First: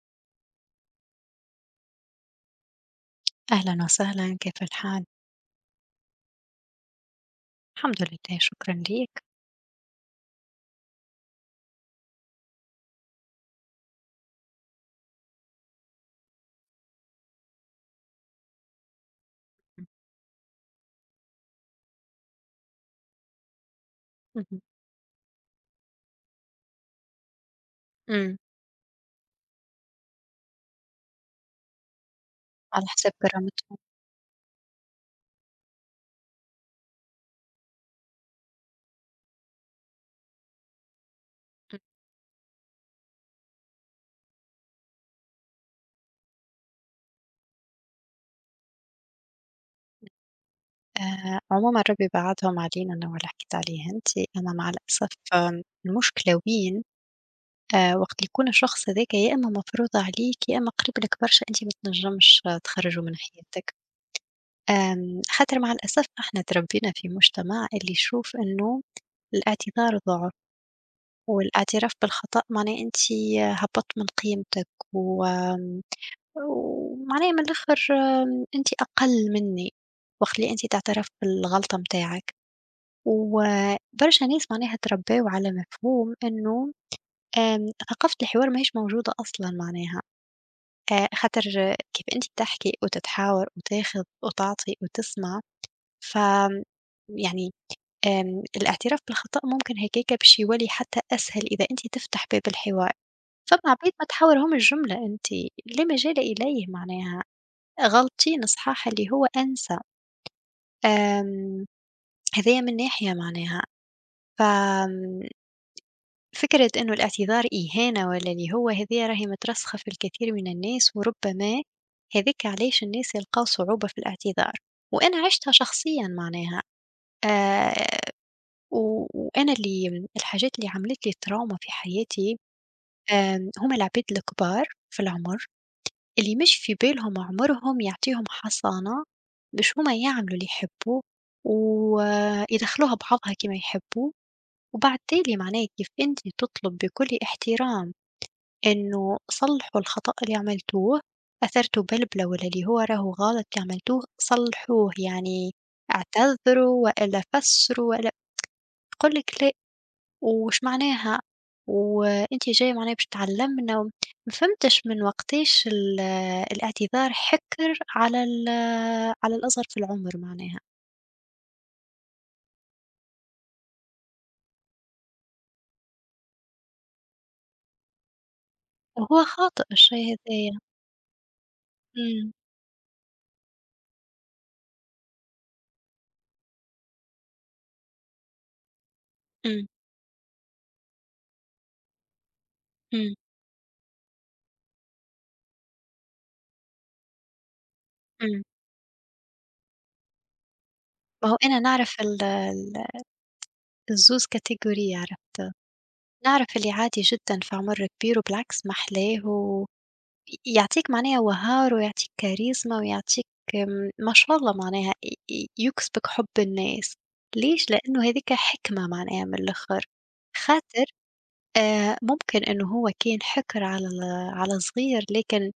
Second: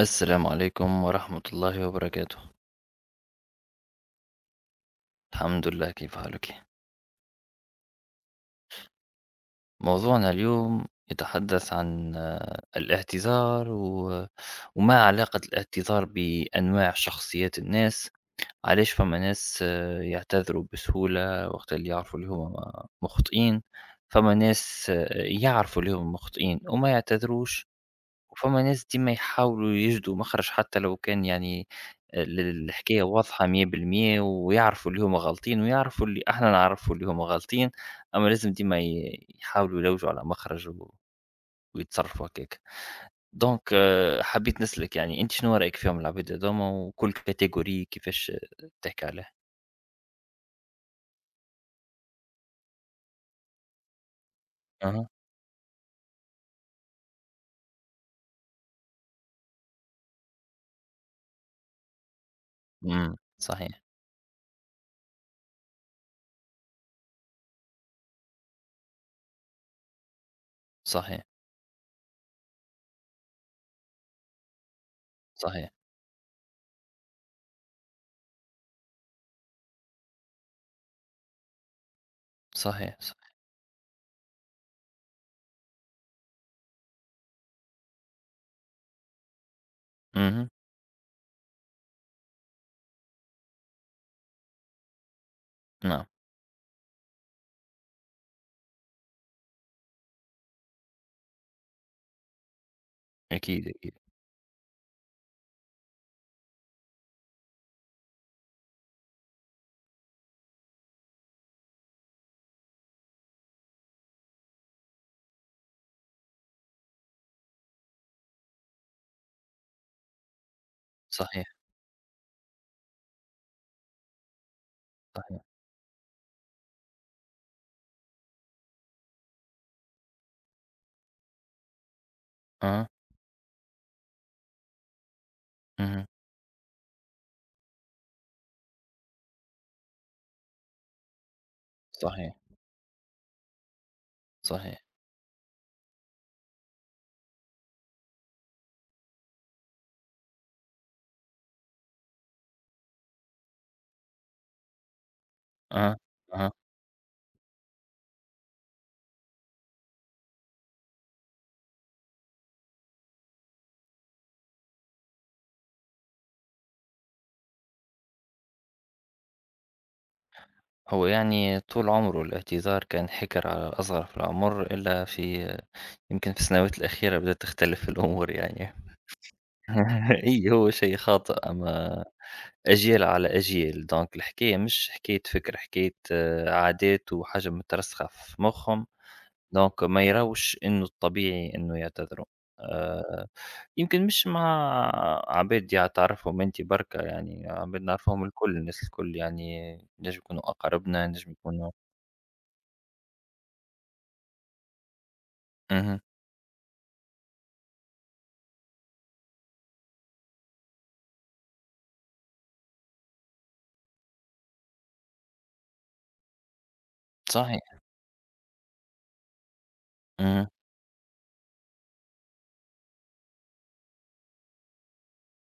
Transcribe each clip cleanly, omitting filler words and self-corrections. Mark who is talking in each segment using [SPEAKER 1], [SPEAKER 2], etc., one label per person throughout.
[SPEAKER 1] السلام عليكم ورحمة الله وبركاته.
[SPEAKER 2] أهلًا وسهلًا، كيف الحال؟
[SPEAKER 1] الحمد لله، كيف حالك؟
[SPEAKER 2] الحمد لله، شكرًا ليك.
[SPEAKER 1] موضوعنا اليوم يتحدث عن الاعتذار و... وما علاقة الاعتذار بأنواع شخصيات الناس؟ علاش فما ناس يعتذروا بسهولة وقت اللي يعرفوا اللي هما مخطئين، فما
[SPEAKER 2] اهم.
[SPEAKER 1] ناس يعرفوا اللي هما مخطئين وما يعتذروش،
[SPEAKER 2] إمم.
[SPEAKER 1] وفما ناس ديما يحاولوا يجدوا مخرج حتى لو كان يعني
[SPEAKER 2] على
[SPEAKER 1] الحكاية
[SPEAKER 2] حساب
[SPEAKER 1] واضحة
[SPEAKER 2] كرامتهم.
[SPEAKER 1] 100% ويعرفوا اللي هما غالطين ويعرفوا اللي احنا نعرفوا اللي هما غالطين. اما لازم ديما يحاولوا يلوجوا على مخرج
[SPEAKER 2] إمم.
[SPEAKER 1] ويتصرفوا هكاك. دونك حبيت نسلك، يعني انت شنو رايك فيهم العباد هذوما، وكل كاتيجوري كيفاش تحكي عليها؟
[SPEAKER 2] عمومًا ربي بعدهم علينا أنا واللي حكيت عليه أنت، أما مع
[SPEAKER 1] اها.
[SPEAKER 2] الأسف المشكلة وين. وقت اللي يكون الشخص هاذاك يا إما مفروض عليك، يا إما قريب لك برشا أنت ما تنجمش تخرّجه من حياتك.
[SPEAKER 1] صحيح،
[SPEAKER 2] خاطر مع الأسف إحنا تربينا في مجتمع اللي يشوف إنه الاعتذار ضعف،
[SPEAKER 1] صحيح،
[SPEAKER 2] والاعتراف بالخطأ معناه أنت هبطت من قيمتك، و
[SPEAKER 1] صحيح،
[SPEAKER 2] ومعناها من الآخر أنتِ أقل منّي، وقت اللي أنتِ تعترف بالغلطة متاعك،
[SPEAKER 1] صحيح، صحيح،
[SPEAKER 2] وبرشا ناس معناها تربّاو على مفهوم إنه ثقافة الحوار ماهيش موجودة أصلًا معناها.
[SPEAKER 1] اها،
[SPEAKER 2] خاطر كيف أنتِ تحكي وتتحاور وتاخذ وتعطي وتسمع،
[SPEAKER 1] نعم،
[SPEAKER 2] ف آمم، يعني الاعتراف بالخطأ ممكن هكاك باش يولي حتى أسهل إذا أنتِ تفتح باب الحوار. فما
[SPEAKER 1] اكيد،
[SPEAKER 2] عباد
[SPEAKER 1] اكيد،
[SPEAKER 2] ما تحاورهمش الجملة أنتِ، لا مجال إليه معناها. غلطي نصحاها اللي هو أنسى. آمم، هذايا من ناحية معناها. ف آمم، فكرة إنه الاعتذار إهانة والّا اللي هو هذيّا راهي مترسخة في الكثير من الناس،
[SPEAKER 1] صحيح،
[SPEAKER 2] وربما هاذيك علاش الناس يلقاو صعوبة في الاعتذار، وأنا
[SPEAKER 1] صحيح،
[SPEAKER 2] عِشتها شخصيًا معناها. آآ، و وأنا اللي الحاجات اللي عملت لي تراوما في حياتي،
[SPEAKER 1] اها،
[SPEAKER 2] هُم العباد الكبار في العمر.
[SPEAKER 1] اها،
[SPEAKER 2] اللي مش في بالهم عمرهم يعطيهم حصانة باش هما يعملوا اللي يحبوه
[SPEAKER 1] صحيح،
[SPEAKER 2] ويدخلوها بعضها كما يحبوا،
[SPEAKER 1] صحيح،
[SPEAKER 2] وبعد تالي معناه كيف انت تطلب بكل احترام انه صلحوا الخطأ اللي عملتوه، اثرتوا بلبلة ولا اللي هو راهو غلط اللي عملتوه صلحوه يعني،
[SPEAKER 1] أها، أها.
[SPEAKER 2] اعتذروا والا فسروا والا تقول لك لا. وش معناها، وأنتِ جاية معناها باش تعلّمنا ما فهمتش من وقتاش الاعتذار حِكر على على الأصغر في العُمر معناها.
[SPEAKER 1] هو يعني طول عمره الاعتذار كان حِكر على الأصغر في العُمر، إلا في يمكن في السنوات الأخيرة بدأت تختلف الأمور يعني.
[SPEAKER 2] وهو خاطئ الشيء
[SPEAKER 1] أي،
[SPEAKER 2] هذايا.
[SPEAKER 1] هو شيء خاطئ، أما
[SPEAKER 2] إمم.
[SPEAKER 1] أجيال على أجيال. دونك الحكاية مش حكاية فِكر، حكاية عادات وحاجة مترسخة في مُخّهم.
[SPEAKER 2] إمم.
[SPEAKER 1] دونك ما يراوش إنه الطبيعي إنه يعتذروا.
[SPEAKER 2] إمم.
[SPEAKER 1] آآ يمكن مش مع عباد تعرفهم أنت بركا، يعني عباد نعرفهم
[SPEAKER 2] إمم.
[SPEAKER 1] الكل، الناس الكل يعني ينجموا يكونوا أقاربنا،
[SPEAKER 2] ما
[SPEAKER 1] ينجموا
[SPEAKER 2] هو أنا
[SPEAKER 1] يكونوا...
[SPEAKER 2] نعرف ال ال الزوز category عرفت،
[SPEAKER 1] اهم،
[SPEAKER 2] نعرف اللي عادي جدًا في عُمر كبير وبالعكس محلاه، و يعطيك معناها وهار ويعطيك كاريزما ويعطيك ما شاء الله معناها ي ي يكسبك حُب الناس. ليش؟
[SPEAKER 1] صحيح،
[SPEAKER 2] لإنه هاذيك حِكمة معناها من الآخر.
[SPEAKER 1] اهم،
[SPEAKER 2] خاطر ممكن إنه هو كان حِكر على على صغير، لكن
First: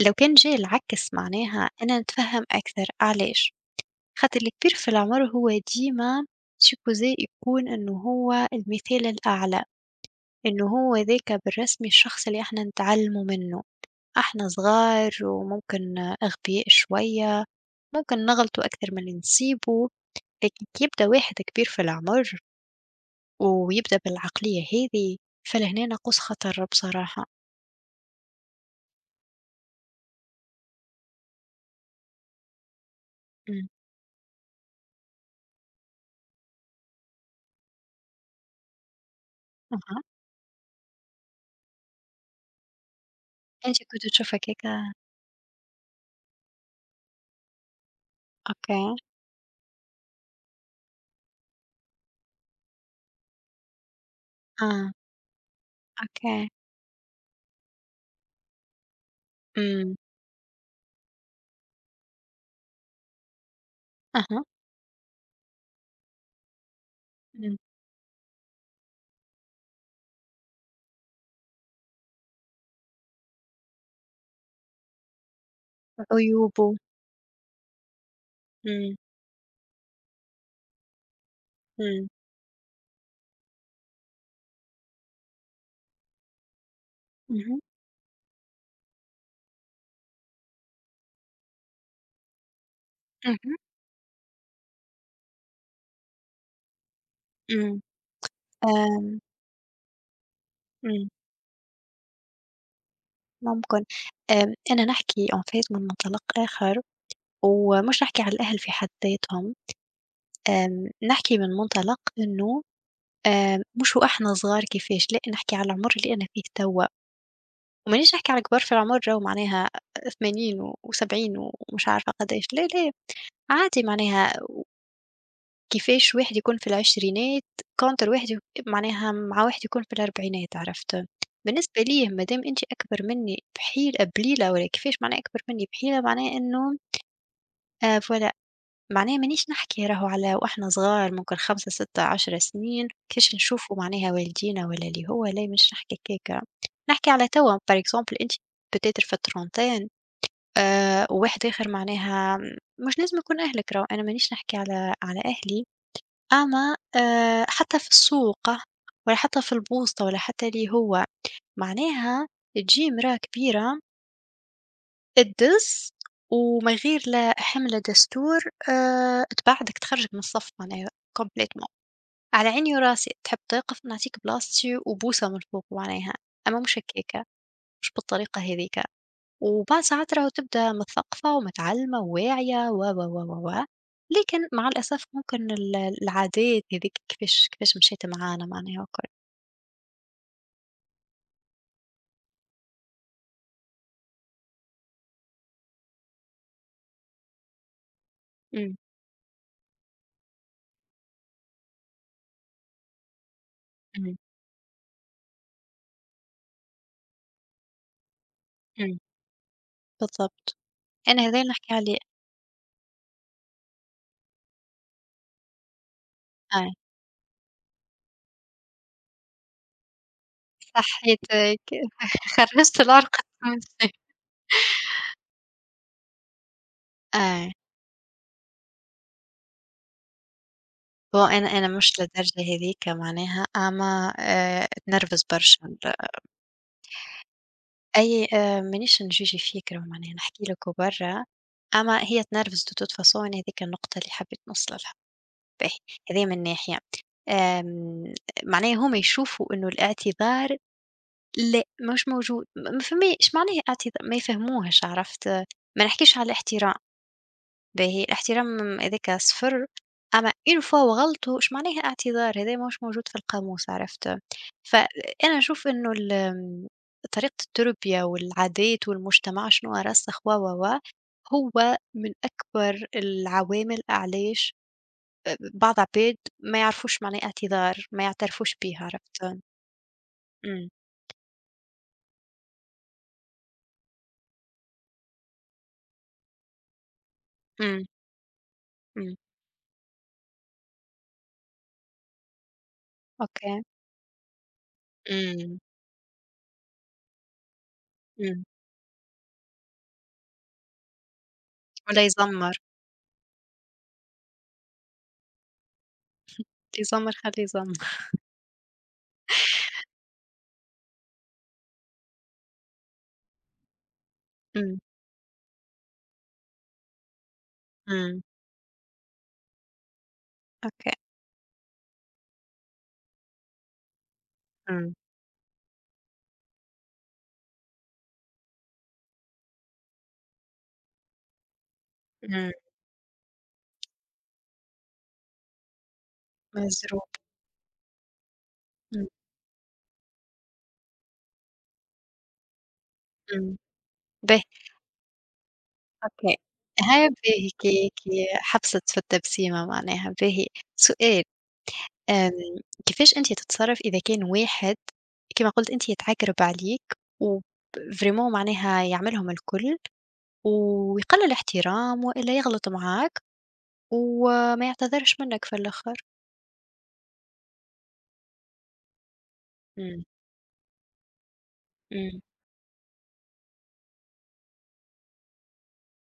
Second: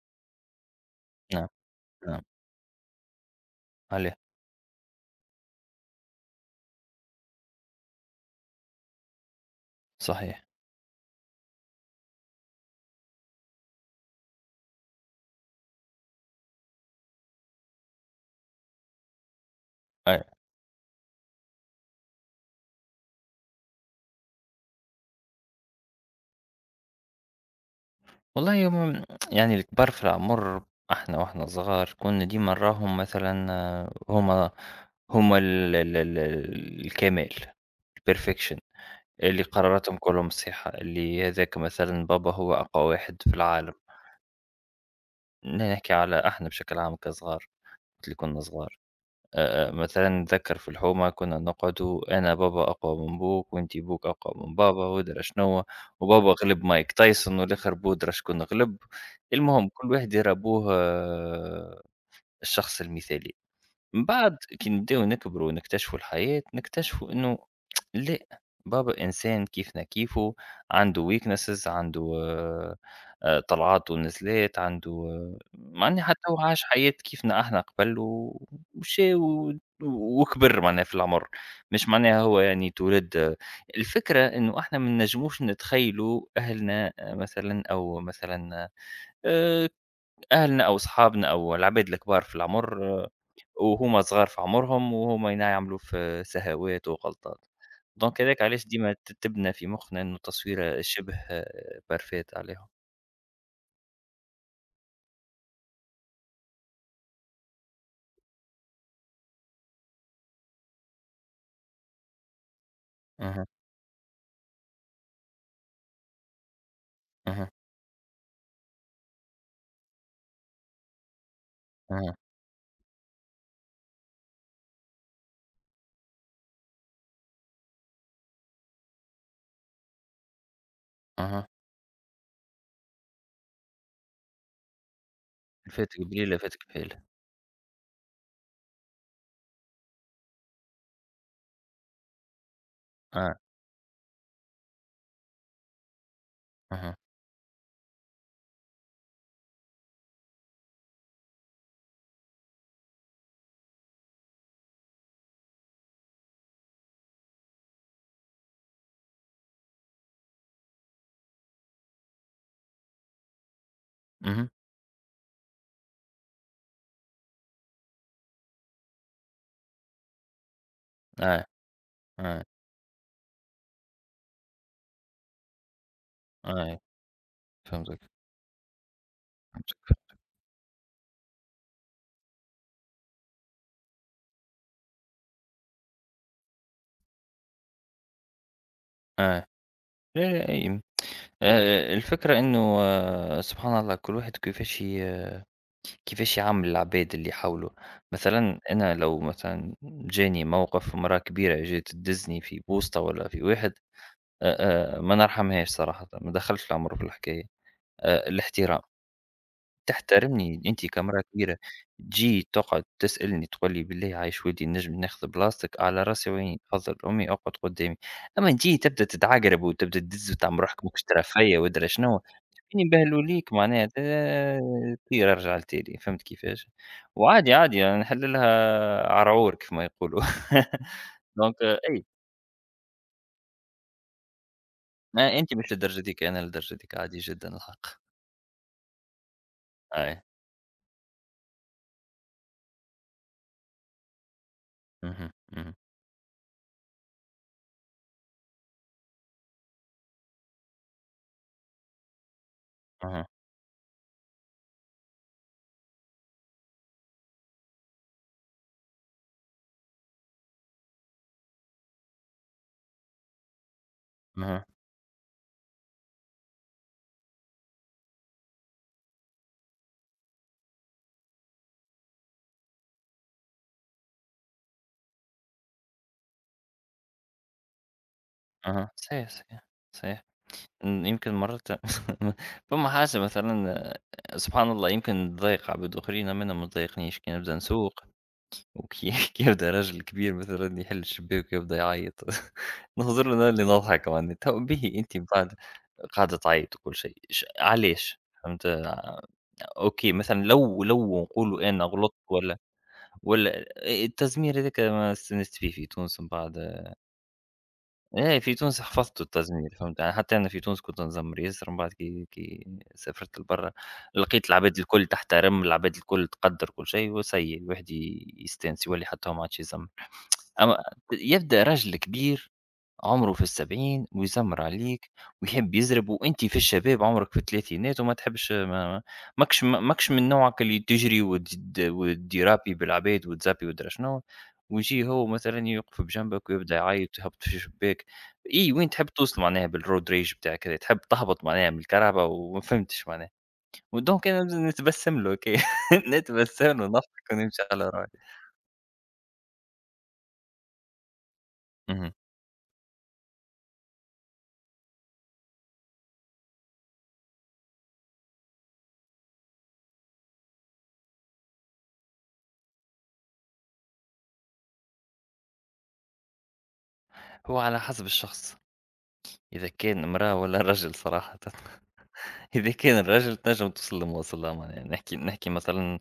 [SPEAKER 2] لو كان جا العكس
[SPEAKER 1] نعم،
[SPEAKER 2] معناها أنا
[SPEAKER 1] نعم،
[SPEAKER 2] نتفهم أكثر. علاش؟
[SPEAKER 1] عليه،
[SPEAKER 2] خاطر الكبير في العمر هو ديما supposé يكون إنه هو المثال الأعلى،
[SPEAKER 1] صحيح،
[SPEAKER 2] إنه هو ذاك بالرسمي الشخص اللي إحنا نتعلموا منه. إحنا صغار وممكن أغبياء شوية، ممكن نغلطوا أكتر من اللي نصيبوا،
[SPEAKER 1] أيوه.
[SPEAKER 2] لكن كي يبدا واحد كبير في العمر ويبدا بالعقلية هذي، فلهنا قوس خطر بصراحة.
[SPEAKER 1] والله هم، يعني الكبار في العمر إحنا وإحنا صغار كنا ديما نراهم مثلًا
[SPEAKER 2] إمم.
[SPEAKER 1] هُم هُم ال الكمال، الperfection، اللي قررتهم
[SPEAKER 2] أها.
[SPEAKER 1] كلهم صحيحة، اللي هذاك مثلًا بابا هو أقوى واحد في العالم.
[SPEAKER 2] أنت كنت تشوف هكاك؟
[SPEAKER 1] نحكي على إحنا بشكل عام كصغار، وقت اللي كنا صغار.
[SPEAKER 2] أوكي.
[SPEAKER 1] مثلًا نتذكر في الحومة كنا نقعدوا أنا بابا أقوى من بوك وأنتِ بوك أقوى من بابا
[SPEAKER 2] آه.
[SPEAKER 1] وأدري شنو، وبابا
[SPEAKER 2] أوكي.
[SPEAKER 1] غلب مايك تايسون والآخر بودرة شكون غلب. المهم كل
[SPEAKER 2] إمم.
[SPEAKER 1] واحد يرى أبوه الشخص المثالي. من بعد
[SPEAKER 2] أها.
[SPEAKER 1] كي نبداو نكبروا ونكتشفوا الحياة نكتشفوا إنه
[SPEAKER 2] إمم.
[SPEAKER 1] لأ، بابا إنسان كيفنا كيفه، عنده weaknesses، عنده طلعات ونزلات، عنده معني حتى هو عاش
[SPEAKER 2] عيوبه.
[SPEAKER 1] حياة كيفنا إحنا قبل، و
[SPEAKER 2] إمم.
[SPEAKER 1] ومشى و وكبر معناها في العمر، مش
[SPEAKER 2] إمم.
[SPEAKER 1] معناها هو يعني اتولد. الفكرة إنه إحنا ما نجموش نتخيلوا أهلنا
[SPEAKER 2] اهم.
[SPEAKER 1] مثلًا، أو مثلًا آآ، أهلنا أو أصحابنا أو العباد الكبار في العمر
[SPEAKER 2] اهم.
[SPEAKER 1] وهُم صغار في عمرهم، وهُم ينعملوا في سهوات وغلطات.
[SPEAKER 2] إمم.
[SPEAKER 1] دونك هذاك علاش ديما
[SPEAKER 2] آمم.
[SPEAKER 1] تبنى في مخنا إنه التصويرة
[SPEAKER 2] إمم.
[SPEAKER 1] شبه perfect عليهم.
[SPEAKER 2] ممكن. أنا نحكي en fait من منطلق آخر، ومش نحكي على الأهل في حد ذاتهم. نحكي من منطلق إنه
[SPEAKER 1] اهم،
[SPEAKER 2] مش وإحنا صغار كيفاش، لأ نحكي على العمر اللي أنا فيه توا،
[SPEAKER 1] اهم،
[SPEAKER 2] ومانيش نحكي على كبار في العمر راهو معناها 80 و و70 ومش عارفة
[SPEAKER 1] اهم،
[SPEAKER 2] قداش، لا، لا، عادي معناها. كيفاش واحد يكون في العشرينات counter واحد معناها مع واحد يكون في الأربعينات عرفت؟
[SPEAKER 1] اهم.
[SPEAKER 2] بالنسبة ليه ما دام أنتِ أكبر مني بحيل بليلة والّا كيفاش معناها أكبر مني بحيلة،
[SPEAKER 1] فاتك
[SPEAKER 2] معناها
[SPEAKER 1] بليلة، فاتك
[SPEAKER 2] إنه
[SPEAKER 1] بحالها.
[SPEAKER 2] voilà معناها. مانيش نحكي راهو على وإحنا صغار ممكن 5، 6، 10 سنين كيفاش
[SPEAKER 1] آه،
[SPEAKER 2] نشوفوا معناها والدينا والّا اللي هو، لا مش نحكي هكاك.
[SPEAKER 1] اهم،
[SPEAKER 2] نحكي على توا par exemple أنتِ peut-être في الترونتين، وواحد آخر معناها، مش لازم يكون أهلك راهو أنا مانيش نحكي على على أهلي، أما حتى في السوق ولا حتى في البوسطة ولا حتى اللي هو، معناها تجي امرأة كبيرة
[SPEAKER 1] اهم.
[SPEAKER 2] الدّز، وما يغير لا حملة دستور، تبعدك تخرّجك من الصف معناها
[SPEAKER 1] أي،
[SPEAKER 2] completely.
[SPEAKER 1] أي،
[SPEAKER 2] على عيني وراسي، تحب توقف نعطيك بلاصتي وبوسة من الفوق معناها، أما
[SPEAKER 1] أي،
[SPEAKER 2] مش هكاكا، مش
[SPEAKER 1] فهمتك،
[SPEAKER 2] بالطريقة هاذيكا. وبعد
[SPEAKER 1] فهمتك.
[SPEAKER 2] ساعات راهو تبدا متثقفة ومتعلمة وواعية، و، و، و، و، و، لكن مع الأسف ممكن العادات هاذيك كيفاش كيفاش مشات معانا معناها وكل.
[SPEAKER 1] أي. لا، لا، أي. الفكرة إنه سبحان الله، كل واحد كيفاش كيفاش يعامل العباد اللي حوله. مثلا
[SPEAKER 2] إمم.
[SPEAKER 1] انا لو مثلا جاني موقف مراه كبيره جات تدزني في بوسطه ولا في واحد،
[SPEAKER 2] إمم.
[SPEAKER 1] ما نرحمهاش صراحه، ما دخلش العمر في الحكايه. الاحترام،
[SPEAKER 2] إمم. بالضبط.
[SPEAKER 1] تحترمني انت
[SPEAKER 2] أنا
[SPEAKER 1] كمراه
[SPEAKER 2] هذا اللي
[SPEAKER 1] كبيره.
[SPEAKER 2] نحكي عليه.
[SPEAKER 1] تجي تقعد تسالني تقول لي بالله عايش ولدي نجم ناخذ بلاصتك على راسي؟ وين
[SPEAKER 2] آه.
[SPEAKER 1] تفضل امي اقعد قدامي. اما تجي تبدا تتعقرب وتبدا تدز وتعمل روحك ماكش ترى فيا
[SPEAKER 2] صحيتِك.
[SPEAKER 1] ودرا شنو، فين
[SPEAKER 2] خرّجتِ العرق
[SPEAKER 1] يبهلوا ليك
[SPEAKER 2] التونسي.
[SPEAKER 1] معناتها. طير ارجع لتالي، فهمت كيفاش؟
[SPEAKER 2] آه.
[SPEAKER 1] وعادي، عادي يعني نحللها، عرعور كيف ما يقولوا.
[SPEAKER 2] هو أنا
[SPEAKER 1] دونك
[SPEAKER 2] أنا مش
[SPEAKER 1] أي،
[SPEAKER 2] للدرجة هاذيك معناها، أما نرفز
[SPEAKER 1] ما أنتِ
[SPEAKER 2] برشا
[SPEAKER 1] مش للدرجة ذيك، أنا للدرجة ذيك عادي جدًا الحق.
[SPEAKER 2] أي. مانيش نجوجي فيك راهو معناها،
[SPEAKER 1] أي.
[SPEAKER 2] نحكي لك وبرّا، أما هي تنرفز de toute façon. أنا هاذيك النقطة اللي حبيت نوصل لها.
[SPEAKER 1] اهم، اهم،
[SPEAKER 2] باهي، هذه من ناحية. آمم معناها هُما يشوفوا إنه الاعتذار، لأ، مش موجود، ما
[SPEAKER 1] اها،
[SPEAKER 2] فماش معناها، ما يفهموهاش عرفت، ما نحكيش على الاحترام. باهي، الاحترام هذاك صفر. اما اون فوا وغلطوا اش معناها، اعتذار هذا مش موجود في القاموس عرفت.
[SPEAKER 1] اها،
[SPEAKER 2] فانا نشوف انه طريقه التربيه والعادات والمجتمع شنو رسخ، و هو من اكبر العوامل علاش بعض عباد ما يعرفوش معناه اعتذار، ما يعترفوش بيه
[SPEAKER 1] اها، صحيح،
[SPEAKER 2] عرفت.
[SPEAKER 1] صحيح، صحيح.
[SPEAKER 2] امم.
[SPEAKER 1] يمكن مرات فما حاجة مثلًا سبحان الله، يمكن تضايق عباد أخرين، أما أنا ما تضايقنيش كي نبدا
[SPEAKER 2] امم.
[SPEAKER 1] نسوق. وكي
[SPEAKER 2] امم.
[SPEAKER 1] يبدأ راجل كبير مثلًا يحل الشباك ويبدأ يعيط، نهزر له أنا
[SPEAKER 2] اوكي.
[SPEAKER 1] اللي نضحك معناها. تو باهي أنت من بعد
[SPEAKER 2] امم.
[SPEAKER 1] قاعدة تعيط وكل شيء، علاش؟
[SPEAKER 2] امم.
[SPEAKER 1] فهمت؟ أوكي، مثلًا لو نقولوا أنا
[SPEAKER 2] ولا
[SPEAKER 1] غلطت
[SPEAKER 2] يزمر؟
[SPEAKER 1] والّا، التزمير هذاك ما استانست فيه في تونس من بعد.
[SPEAKER 2] يزمر خليه يزمر.
[SPEAKER 1] إيه في تونس حفظته التزمير، فهمت؟ يعني حتى أنا في تونس كنت نزمر ياسر، من بعد كي سافرت لبرا، لقيت
[SPEAKER 2] امم.
[SPEAKER 1] العباد الكل تحترم، العباد الكل تقدّر كل شيء، وسي الواحد
[SPEAKER 2] امم.
[SPEAKER 1] يستانس يولي حتى هو ما عادش يزمر. أما
[SPEAKER 2] اوكي.
[SPEAKER 1] يبدأ رجل كبير عمره في 70 ويزمر
[SPEAKER 2] امم.
[SPEAKER 1] عليك ويحب يزرب، وأنت في الشباب عمرك في 30 وما تحبش، ماكش، من نوعك اللي تجري وتديرابي بالعباد وتزابي ودرا شنو، ويجي هو مثلا يوقف بجنبك ويبدا
[SPEAKER 2] مضروب.
[SPEAKER 1] يعيط ويهبط في الشباك. اي، وين
[SPEAKER 2] إمم.
[SPEAKER 1] تحب توصل معناها بالرود ريج بتاعك هذا؟ تحب تهبط معناها من الكهرباء، وما فهمتش معناها.
[SPEAKER 2] إمم.
[SPEAKER 1] ودونك انا
[SPEAKER 2] به.
[SPEAKER 1] لازم نتبسم له، كي
[SPEAKER 2] أوكي،
[SPEAKER 1] نتبسم له ونضحك
[SPEAKER 2] هذه
[SPEAKER 1] ونمشي على
[SPEAKER 2] كيك.
[SPEAKER 1] روحي.
[SPEAKER 2] حبست في التبسيمة معناها. باهي، سؤال.
[SPEAKER 1] مهم.
[SPEAKER 2] آمم، كيفاش أنت تتصرّف إذا كان واحد كيما قُلت أنت يتعكرب عليك، وب vraiment معناها يعملهم الكل ويقلّل احترام وإلا يغلط معاك وما يعتذرش منّك في الآخر؟
[SPEAKER 1] هو على حسب الشخص، إذا
[SPEAKER 2] إمم.
[SPEAKER 1] كان امرأة والّا رجل صراحةً.
[SPEAKER 2] إمم.
[SPEAKER 1] إذا كان رجل تنجم توصل لمواصلة، معناها نحكي، مثلًا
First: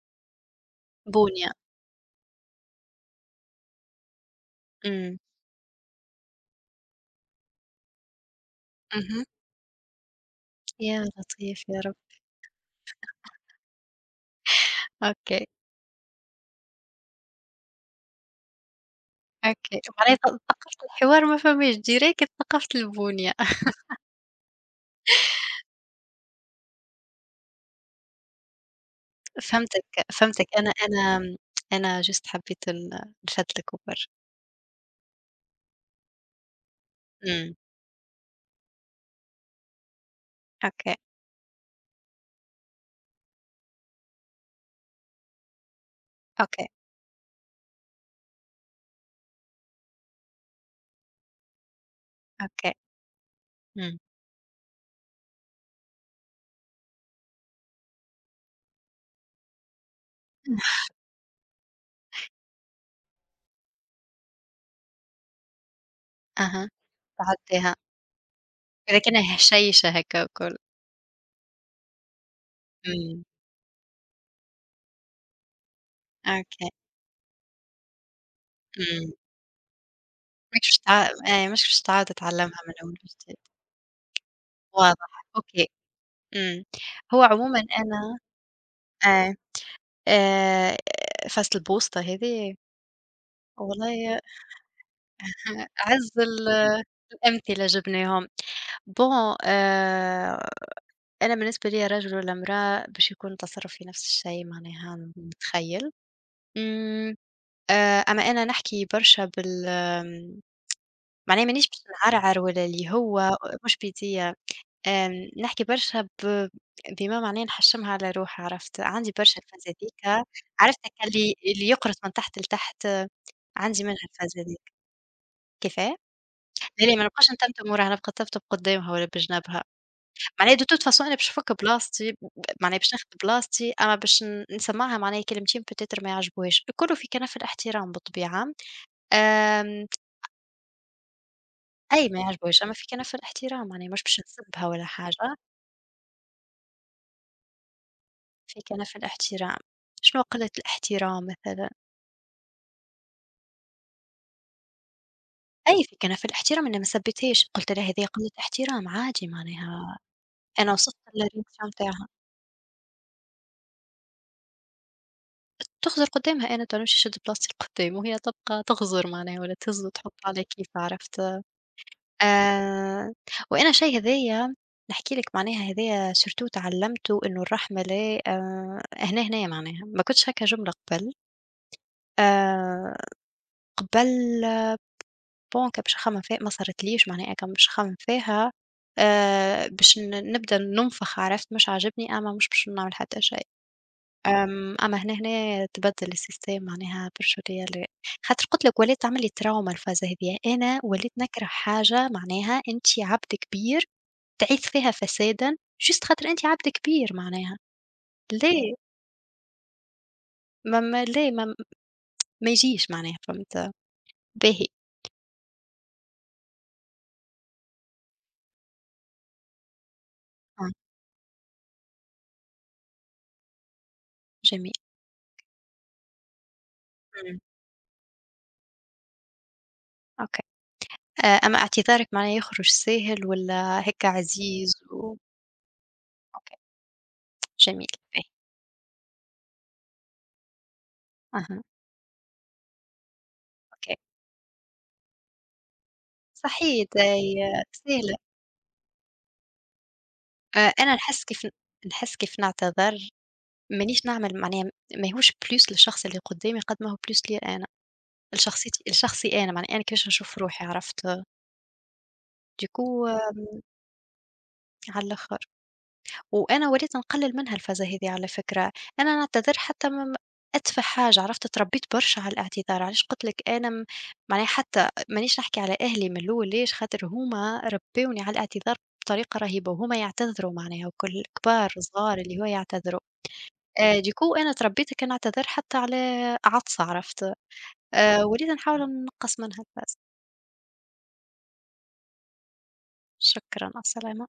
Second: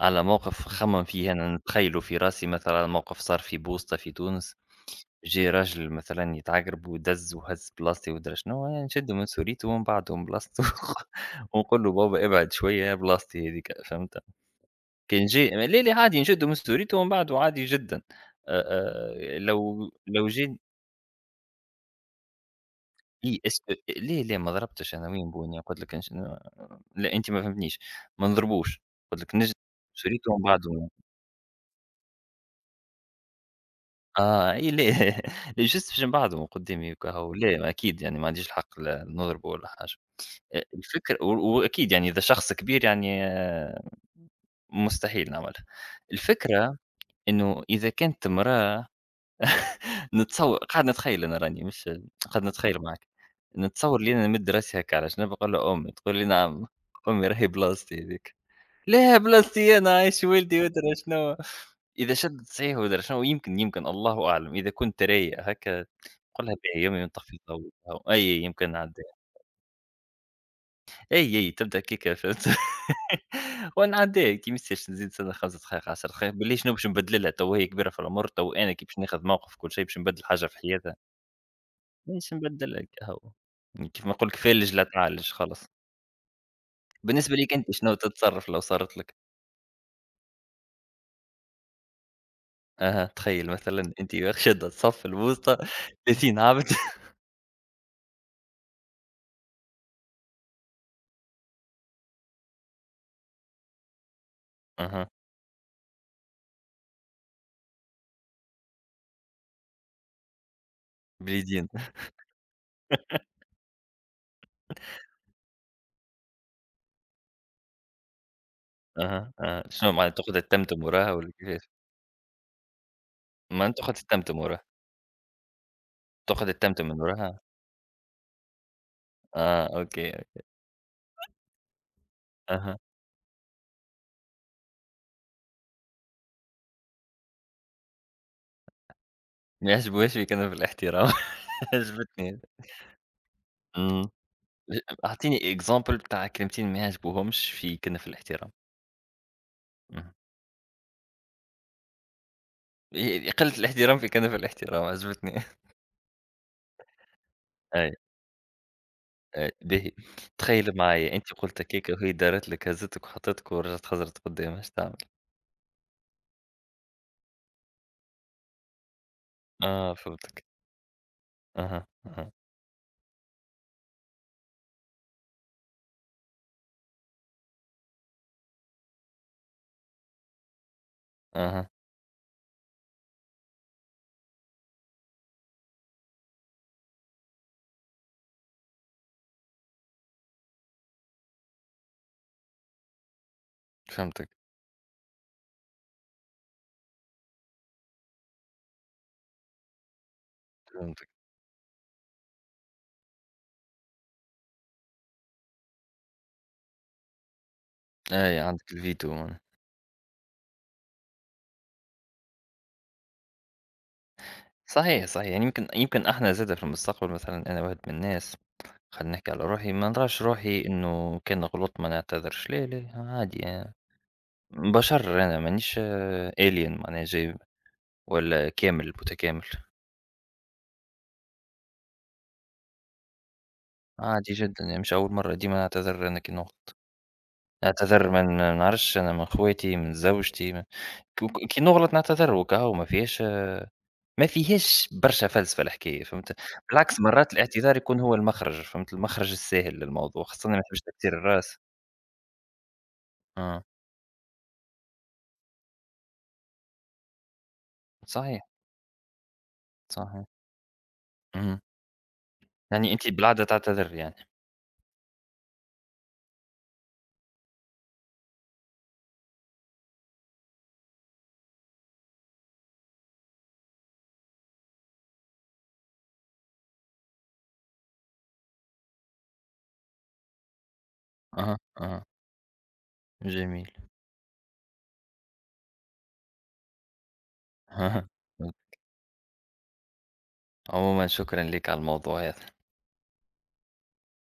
[SPEAKER 1] على موقف خمم فيه
[SPEAKER 2] بونية.
[SPEAKER 1] أنا نتخيله في راسي، مثلًا موقف صار في بوسطة في تونس.
[SPEAKER 2] إمم.
[SPEAKER 1] جه راجل مثلًا يتعقرب ودز وهز بلاصتي ومدري شنو، أنا نشده
[SPEAKER 2] اهم.
[SPEAKER 1] من سوريته ومن بعده من بلاصته
[SPEAKER 2] يا لطيف يا
[SPEAKER 1] ونقول له
[SPEAKER 2] رب.
[SPEAKER 1] بابا ابعد شوية، بلاصتي هاذيك، فهمت. كان
[SPEAKER 2] أوكي.
[SPEAKER 1] جه لا، لا، عادي نشده من سوريته ومن بعده عادي جدًا. آآ،
[SPEAKER 2] أوكي،
[SPEAKER 1] لو
[SPEAKER 2] معناها ث
[SPEAKER 1] جاني...
[SPEAKER 2] ثقافة الحوار ما فماش direct، ثقافة البنية.
[SPEAKER 1] إي إس. ليه، ليه ما ضربتش أنا؟ وين بونية؟ قُلت لك لأ، أنت ما فهمتنيش. ما نضربوش. قُلت لك
[SPEAKER 2] فهمتك.
[SPEAKER 1] شريتهم
[SPEAKER 2] فهمتك. أنا
[SPEAKER 1] بعضهم.
[SPEAKER 2] أنا أنا just حبيت نشدلك
[SPEAKER 1] أي ليه، ليه جست باش نبعضهم قدامي هكا؟ هو
[SPEAKER 2] إمم.
[SPEAKER 1] ليه؟ أكيد يعني ما عنديش الحق لا نضربه ولا حاجة.
[SPEAKER 2] أوكي.
[SPEAKER 1] الفكر وأكيد يعني، إذا شخص كبير يعني مستحيل نعملها.
[SPEAKER 2] أوكي.
[SPEAKER 1] الفكرة إنه إذا كانت امرأة، نتصور، قاعد نتخيّل أنا راني مش قاعد
[SPEAKER 2] أوكي.
[SPEAKER 1] نتخيّل معاك،
[SPEAKER 2] إمم.
[SPEAKER 1] نتصوّر لي أنا نمد راسي هاكا على جنب نقول له أمي. تقول لي: "نعم." أمي راهي بلاصتي هاذيك. "لا، بلاصتي أنا عايش ولدي." وأدري شنو. إذا شدّت صحيح وأدري شنو، يمكن، الله أعلم، إذا كنت رايق هاكا قُلها
[SPEAKER 2] أها.
[SPEAKER 1] باهي يمي ونطفّي الضو.
[SPEAKER 2] تعديها.
[SPEAKER 1] أي يمكن نعدّيها.
[SPEAKER 2] لكنها هشيشة هكا وكل.
[SPEAKER 1] أي، أي تبدأ كيكا، فهمت.
[SPEAKER 2] إمم.
[SPEAKER 1] ونعدّيها. كي ما يصيرش نزيد سنة 5 دقايق، 10 دقايق، باللي
[SPEAKER 2] أوكي.
[SPEAKER 1] شنو باش نبدّل لها؟ تو هي كبيرة في العمر، تو أنا كي باش
[SPEAKER 2] إمم.
[SPEAKER 1] ناخذ موقف كل شيء باش نبدّل حاجة في
[SPEAKER 2] ماكش باش
[SPEAKER 1] حياتها.
[SPEAKER 2] تع مش باش تعاود
[SPEAKER 1] ماشي
[SPEAKER 2] تتعلمها
[SPEAKER 1] نبدّل
[SPEAKER 2] من
[SPEAKER 1] لك
[SPEAKER 2] أول
[SPEAKER 1] قهوة.
[SPEAKER 2] وجديد.
[SPEAKER 1] كيف ما نقول لك، فالج لا
[SPEAKER 2] واضح.
[SPEAKER 1] تعالج خلاص.
[SPEAKER 2] أوكي. إمم. هو
[SPEAKER 1] بالنسبة ليك
[SPEAKER 2] عمومًا
[SPEAKER 1] أنت شنو
[SPEAKER 2] أنا،
[SPEAKER 1] تتصرّف لو صارت لك؟
[SPEAKER 2] آه، آآ فصل البوسطة هذي.
[SPEAKER 1] أها تخيّل مثلًا أنتِ
[SPEAKER 2] والله
[SPEAKER 1] شادة الصف الوسطى،
[SPEAKER 2] أعز
[SPEAKER 1] 30
[SPEAKER 2] ال
[SPEAKER 1] عبد.
[SPEAKER 2] الأمثلة جبناهم. bon، أنا بالنسبة ليّا رجل والّا امرأة باش يكون تصرفي نفس الشيء معناها
[SPEAKER 1] أها،
[SPEAKER 2] نتخيّل. إمم. آآ أما أنا نحكي برشا بال آمم، معناها
[SPEAKER 1] باليدين.
[SPEAKER 2] مانيش باش نعرعر ولا اللي هو مش بيديّا. نحكي برشا بما معناه نحشمها على روحي عرفت، عندي
[SPEAKER 1] أها،
[SPEAKER 2] برشا
[SPEAKER 1] أها.
[SPEAKER 2] الفازة
[SPEAKER 1] شنو معناتها،
[SPEAKER 2] هاذيكا.
[SPEAKER 1] تاخذها
[SPEAKER 2] عرفت
[SPEAKER 1] تتمتم
[SPEAKER 2] هاكا
[SPEAKER 1] وراها والّا
[SPEAKER 2] اللي
[SPEAKER 1] كيفاش؟
[SPEAKER 2] يقرص من تحت لتحت. آه.
[SPEAKER 1] ما أنت
[SPEAKER 2] عندي
[SPEAKER 1] تاخذ
[SPEAKER 2] منها
[SPEAKER 1] تتمتم
[SPEAKER 2] الفازة
[SPEAKER 1] وراها.
[SPEAKER 2] هاذيك. كيفاه؟
[SPEAKER 1] تاخذ تتمتم
[SPEAKER 2] بالي
[SPEAKER 1] من
[SPEAKER 2] ما نبقاش
[SPEAKER 1] وراها؟
[SPEAKER 2] نتمتم وراها، نبقى نتمتم قدامها ولا بجنبها.
[SPEAKER 1] آه أوكي.
[SPEAKER 2] معناها de toute façon أنا باش نفك بلاصتي ب معناها
[SPEAKER 1] أها.
[SPEAKER 2] باش ناخد بلاصتي، أما باش نسمعها معناها كلمتين peut-être ما يعجبوهاش، الكل في كنف الاحترام بالطبيعة.
[SPEAKER 1] ما
[SPEAKER 2] آمم.
[SPEAKER 1] يعجبوهاش فيك أنا في الاحترام،
[SPEAKER 2] أي، ما
[SPEAKER 1] عجبتني هذي.
[SPEAKER 2] يعجبوهاش، أما في كنف الاحترام معناها مش
[SPEAKER 1] إمم.
[SPEAKER 2] باش نسبها
[SPEAKER 1] ج
[SPEAKER 2] ولا حاجة.
[SPEAKER 1] أعطيني example بتاع كلمتين ما يعجبوهمش فيك أنا في الاحترام.
[SPEAKER 2] في كنف الاحترام.
[SPEAKER 1] اهم.
[SPEAKER 2] شنو قلة الاحترام مثلًا؟
[SPEAKER 1] قلة الاحترام فيك أنا في كنف الاحترام، عجبتني.
[SPEAKER 2] أي، في كنف الاحترام أنا ما سبيتهاش، قلت لها
[SPEAKER 1] أيوه،
[SPEAKER 2] هذه قلة احترام عادي
[SPEAKER 1] أيوه، باهي.
[SPEAKER 2] معناها.
[SPEAKER 1] تخيّلي
[SPEAKER 2] أنا وصلت
[SPEAKER 1] معايا، أنتِ قُلتِ
[SPEAKER 2] للreaction
[SPEAKER 1] هكاكا
[SPEAKER 2] نتاعها.
[SPEAKER 1] وهي دارت لِك هزتِك وحطتِك ورجعت خزرِت قدّام، اش تعملي؟
[SPEAKER 2] تغزر قدامها أنا توا نمشي نشد بلاصتي لقدام وهي تبقى تغزر معناها ولا تهز
[SPEAKER 1] آه
[SPEAKER 2] وتحط على
[SPEAKER 1] فهمتِك.
[SPEAKER 2] كيفها عرفت؟
[SPEAKER 1] أها، أها،
[SPEAKER 2] آآ وأنا شي هذايا نحكي لك معناها. هذايا surtout تعلمته إنه الرحمة، لا هنا هنايا معناها، ما كنتش هاكا جملة قبل.
[SPEAKER 1] أها،
[SPEAKER 2] آآ قبل، bon كان باش نخمم فيها، ما صارتليش معناها كان باش نخمم فيها، باش نبدا ننفخ عرفت؟ مش عاجبني، أما مش باش نعمل حتى شي.
[SPEAKER 1] فهمتِك،
[SPEAKER 2] آمم. أما هنا هنا تبدّل السيستم معناها برشا ليال، خاطر قُلت لك ولات تعمل لي تروما الفازة هاذيا، أنا
[SPEAKER 1] فهمتِك.
[SPEAKER 2] وليت نكره حاجة معناها أنتِ عبد كبير تعيث فيها فسادًا، just خاطر أنتِ عبد كبير معناها،
[SPEAKER 1] أي عندِك
[SPEAKER 2] ليه؟
[SPEAKER 1] الڤيديو هون.
[SPEAKER 2] ما ما ليه ما ما يجيش معناها، فهمت؟ باهي.
[SPEAKER 1] صحيح، صحيح. يعني يمكن، إحنا زادة في المستقبل مثلًا، أنا واحد من الناس، خلّيني نحكي على روحي، ما نراش روحي
[SPEAKER 2] آه.
[SPEAKER 1] إنه كان غلطت ما نعتذرش. لا، لا، عادي.
[SPEAKER 2] جميل.
[SPEAKER 1] بشر أنا، مانيش alien معناها جاي
[SPEAKER 2] إمم.
[SPEAKER 1] ولا كامل متكامل.
[SPEAKER 2] أوكي. أما اعتذارك معناه يخرج ساهل والّا هيك
[SPEAKER 1] عادي جدًا،
[SPEAKER 2] عزيز؟
[SPEAKER 1] يعني مش أول
[SPEAKER 2] و
[SPEAKER 1] مرّة ديما نعتذر أنا كي
[SPEAKER 2] أوكي.
[SPEAKER 1] نغلط.
[SPEAKER 2] جميل.
[SPEAKER 1] نعتذر
[SPEAKER 2] باهي.
[SPEAKER 1] من، ما نعرفش أنا، من خواتي، من زوجتي، من... ك ك كي
[SPEAKER 2] أها.
[SPEAKER 1] نغلط نعتذر وكهو، ما فيهاش،
[SPEAKER 2] أوكي.
[SPEAKER 1] ما فيهاش برشا فلسفة الحكاية، فهمت.
[SPEAKER 2] صحيح،
[SPEAKER 1] بالعكس مرات الاعتذار يكون هو
[SPEAKER 2] ساهل.
[SPEAKER 1] المخرج، فهمت، المخرج الساهل للموضوع، خاصة ما نحبش
[SPEAKER 2] أنا
[SPEAKER 1] تكسير
[SPEAKER 2] نحس كيف
[SPEAKER 1] الراس.
[SPEAKER 2] نحس كيف نعتذر،
[SPEAKER 1] آه،
[SPEAKER 2] مانيش نعمل معناها، ماهوش بلوس للشخص اللي قدّامي قد ما هو بلوس ليّا أنا،
[SPEAKER 1] صحيح،
[SPEAKER 2] لشخصيتي لشخصي أنا، معناها أنا كيفاش
[SPEAKER 1] صحيح،
[SPEAKER 2] نشوف روحي عرفت.
[SPEAKER 1] اهم. يعني
[SPEAKER 2] ديكو.
[SPEAKER 1] أنتِ بالعادة
[SPEAKER 2] آه،
[SPEAKER 1] تعتذري يعني؟
[SPEAKER 2] على الآخر. وأنا وليت نقلّل منها الفازة هذي على فكرة. أنا نعتذر حتى م م أتفه حاجة عرفت. اتربيت برشا على الاعتذار. علاش قُلت لك أنا معناها حتى مانيش نحكي على أهلي من الأول، ليش؟ خاطر هُم ربّوني على الاعتذار بطريقة رهيبة، وهُم يعتذروا معناها وكل،
[SPEAKER 1] أها،
[SPEAKER 2] كبار،
[SPEAKER 1] أها،
[SPEAKER 2] صغار اللي هو يعتذروا.
[SPEAKER 1] جميل.
[SPEAKER 2] Ducoup أنا تربيت كنعتذر حتى على عطسة عرفت.
[SPEAKER 1] أها،
[SPEAKER 2] وليت نحاول نقّص منها الفاس.
[SPEAKER 1] عمومًا شكرًا ليك على الموضوع هذا.
[SPEAKER 2] شكرًا، السلامة.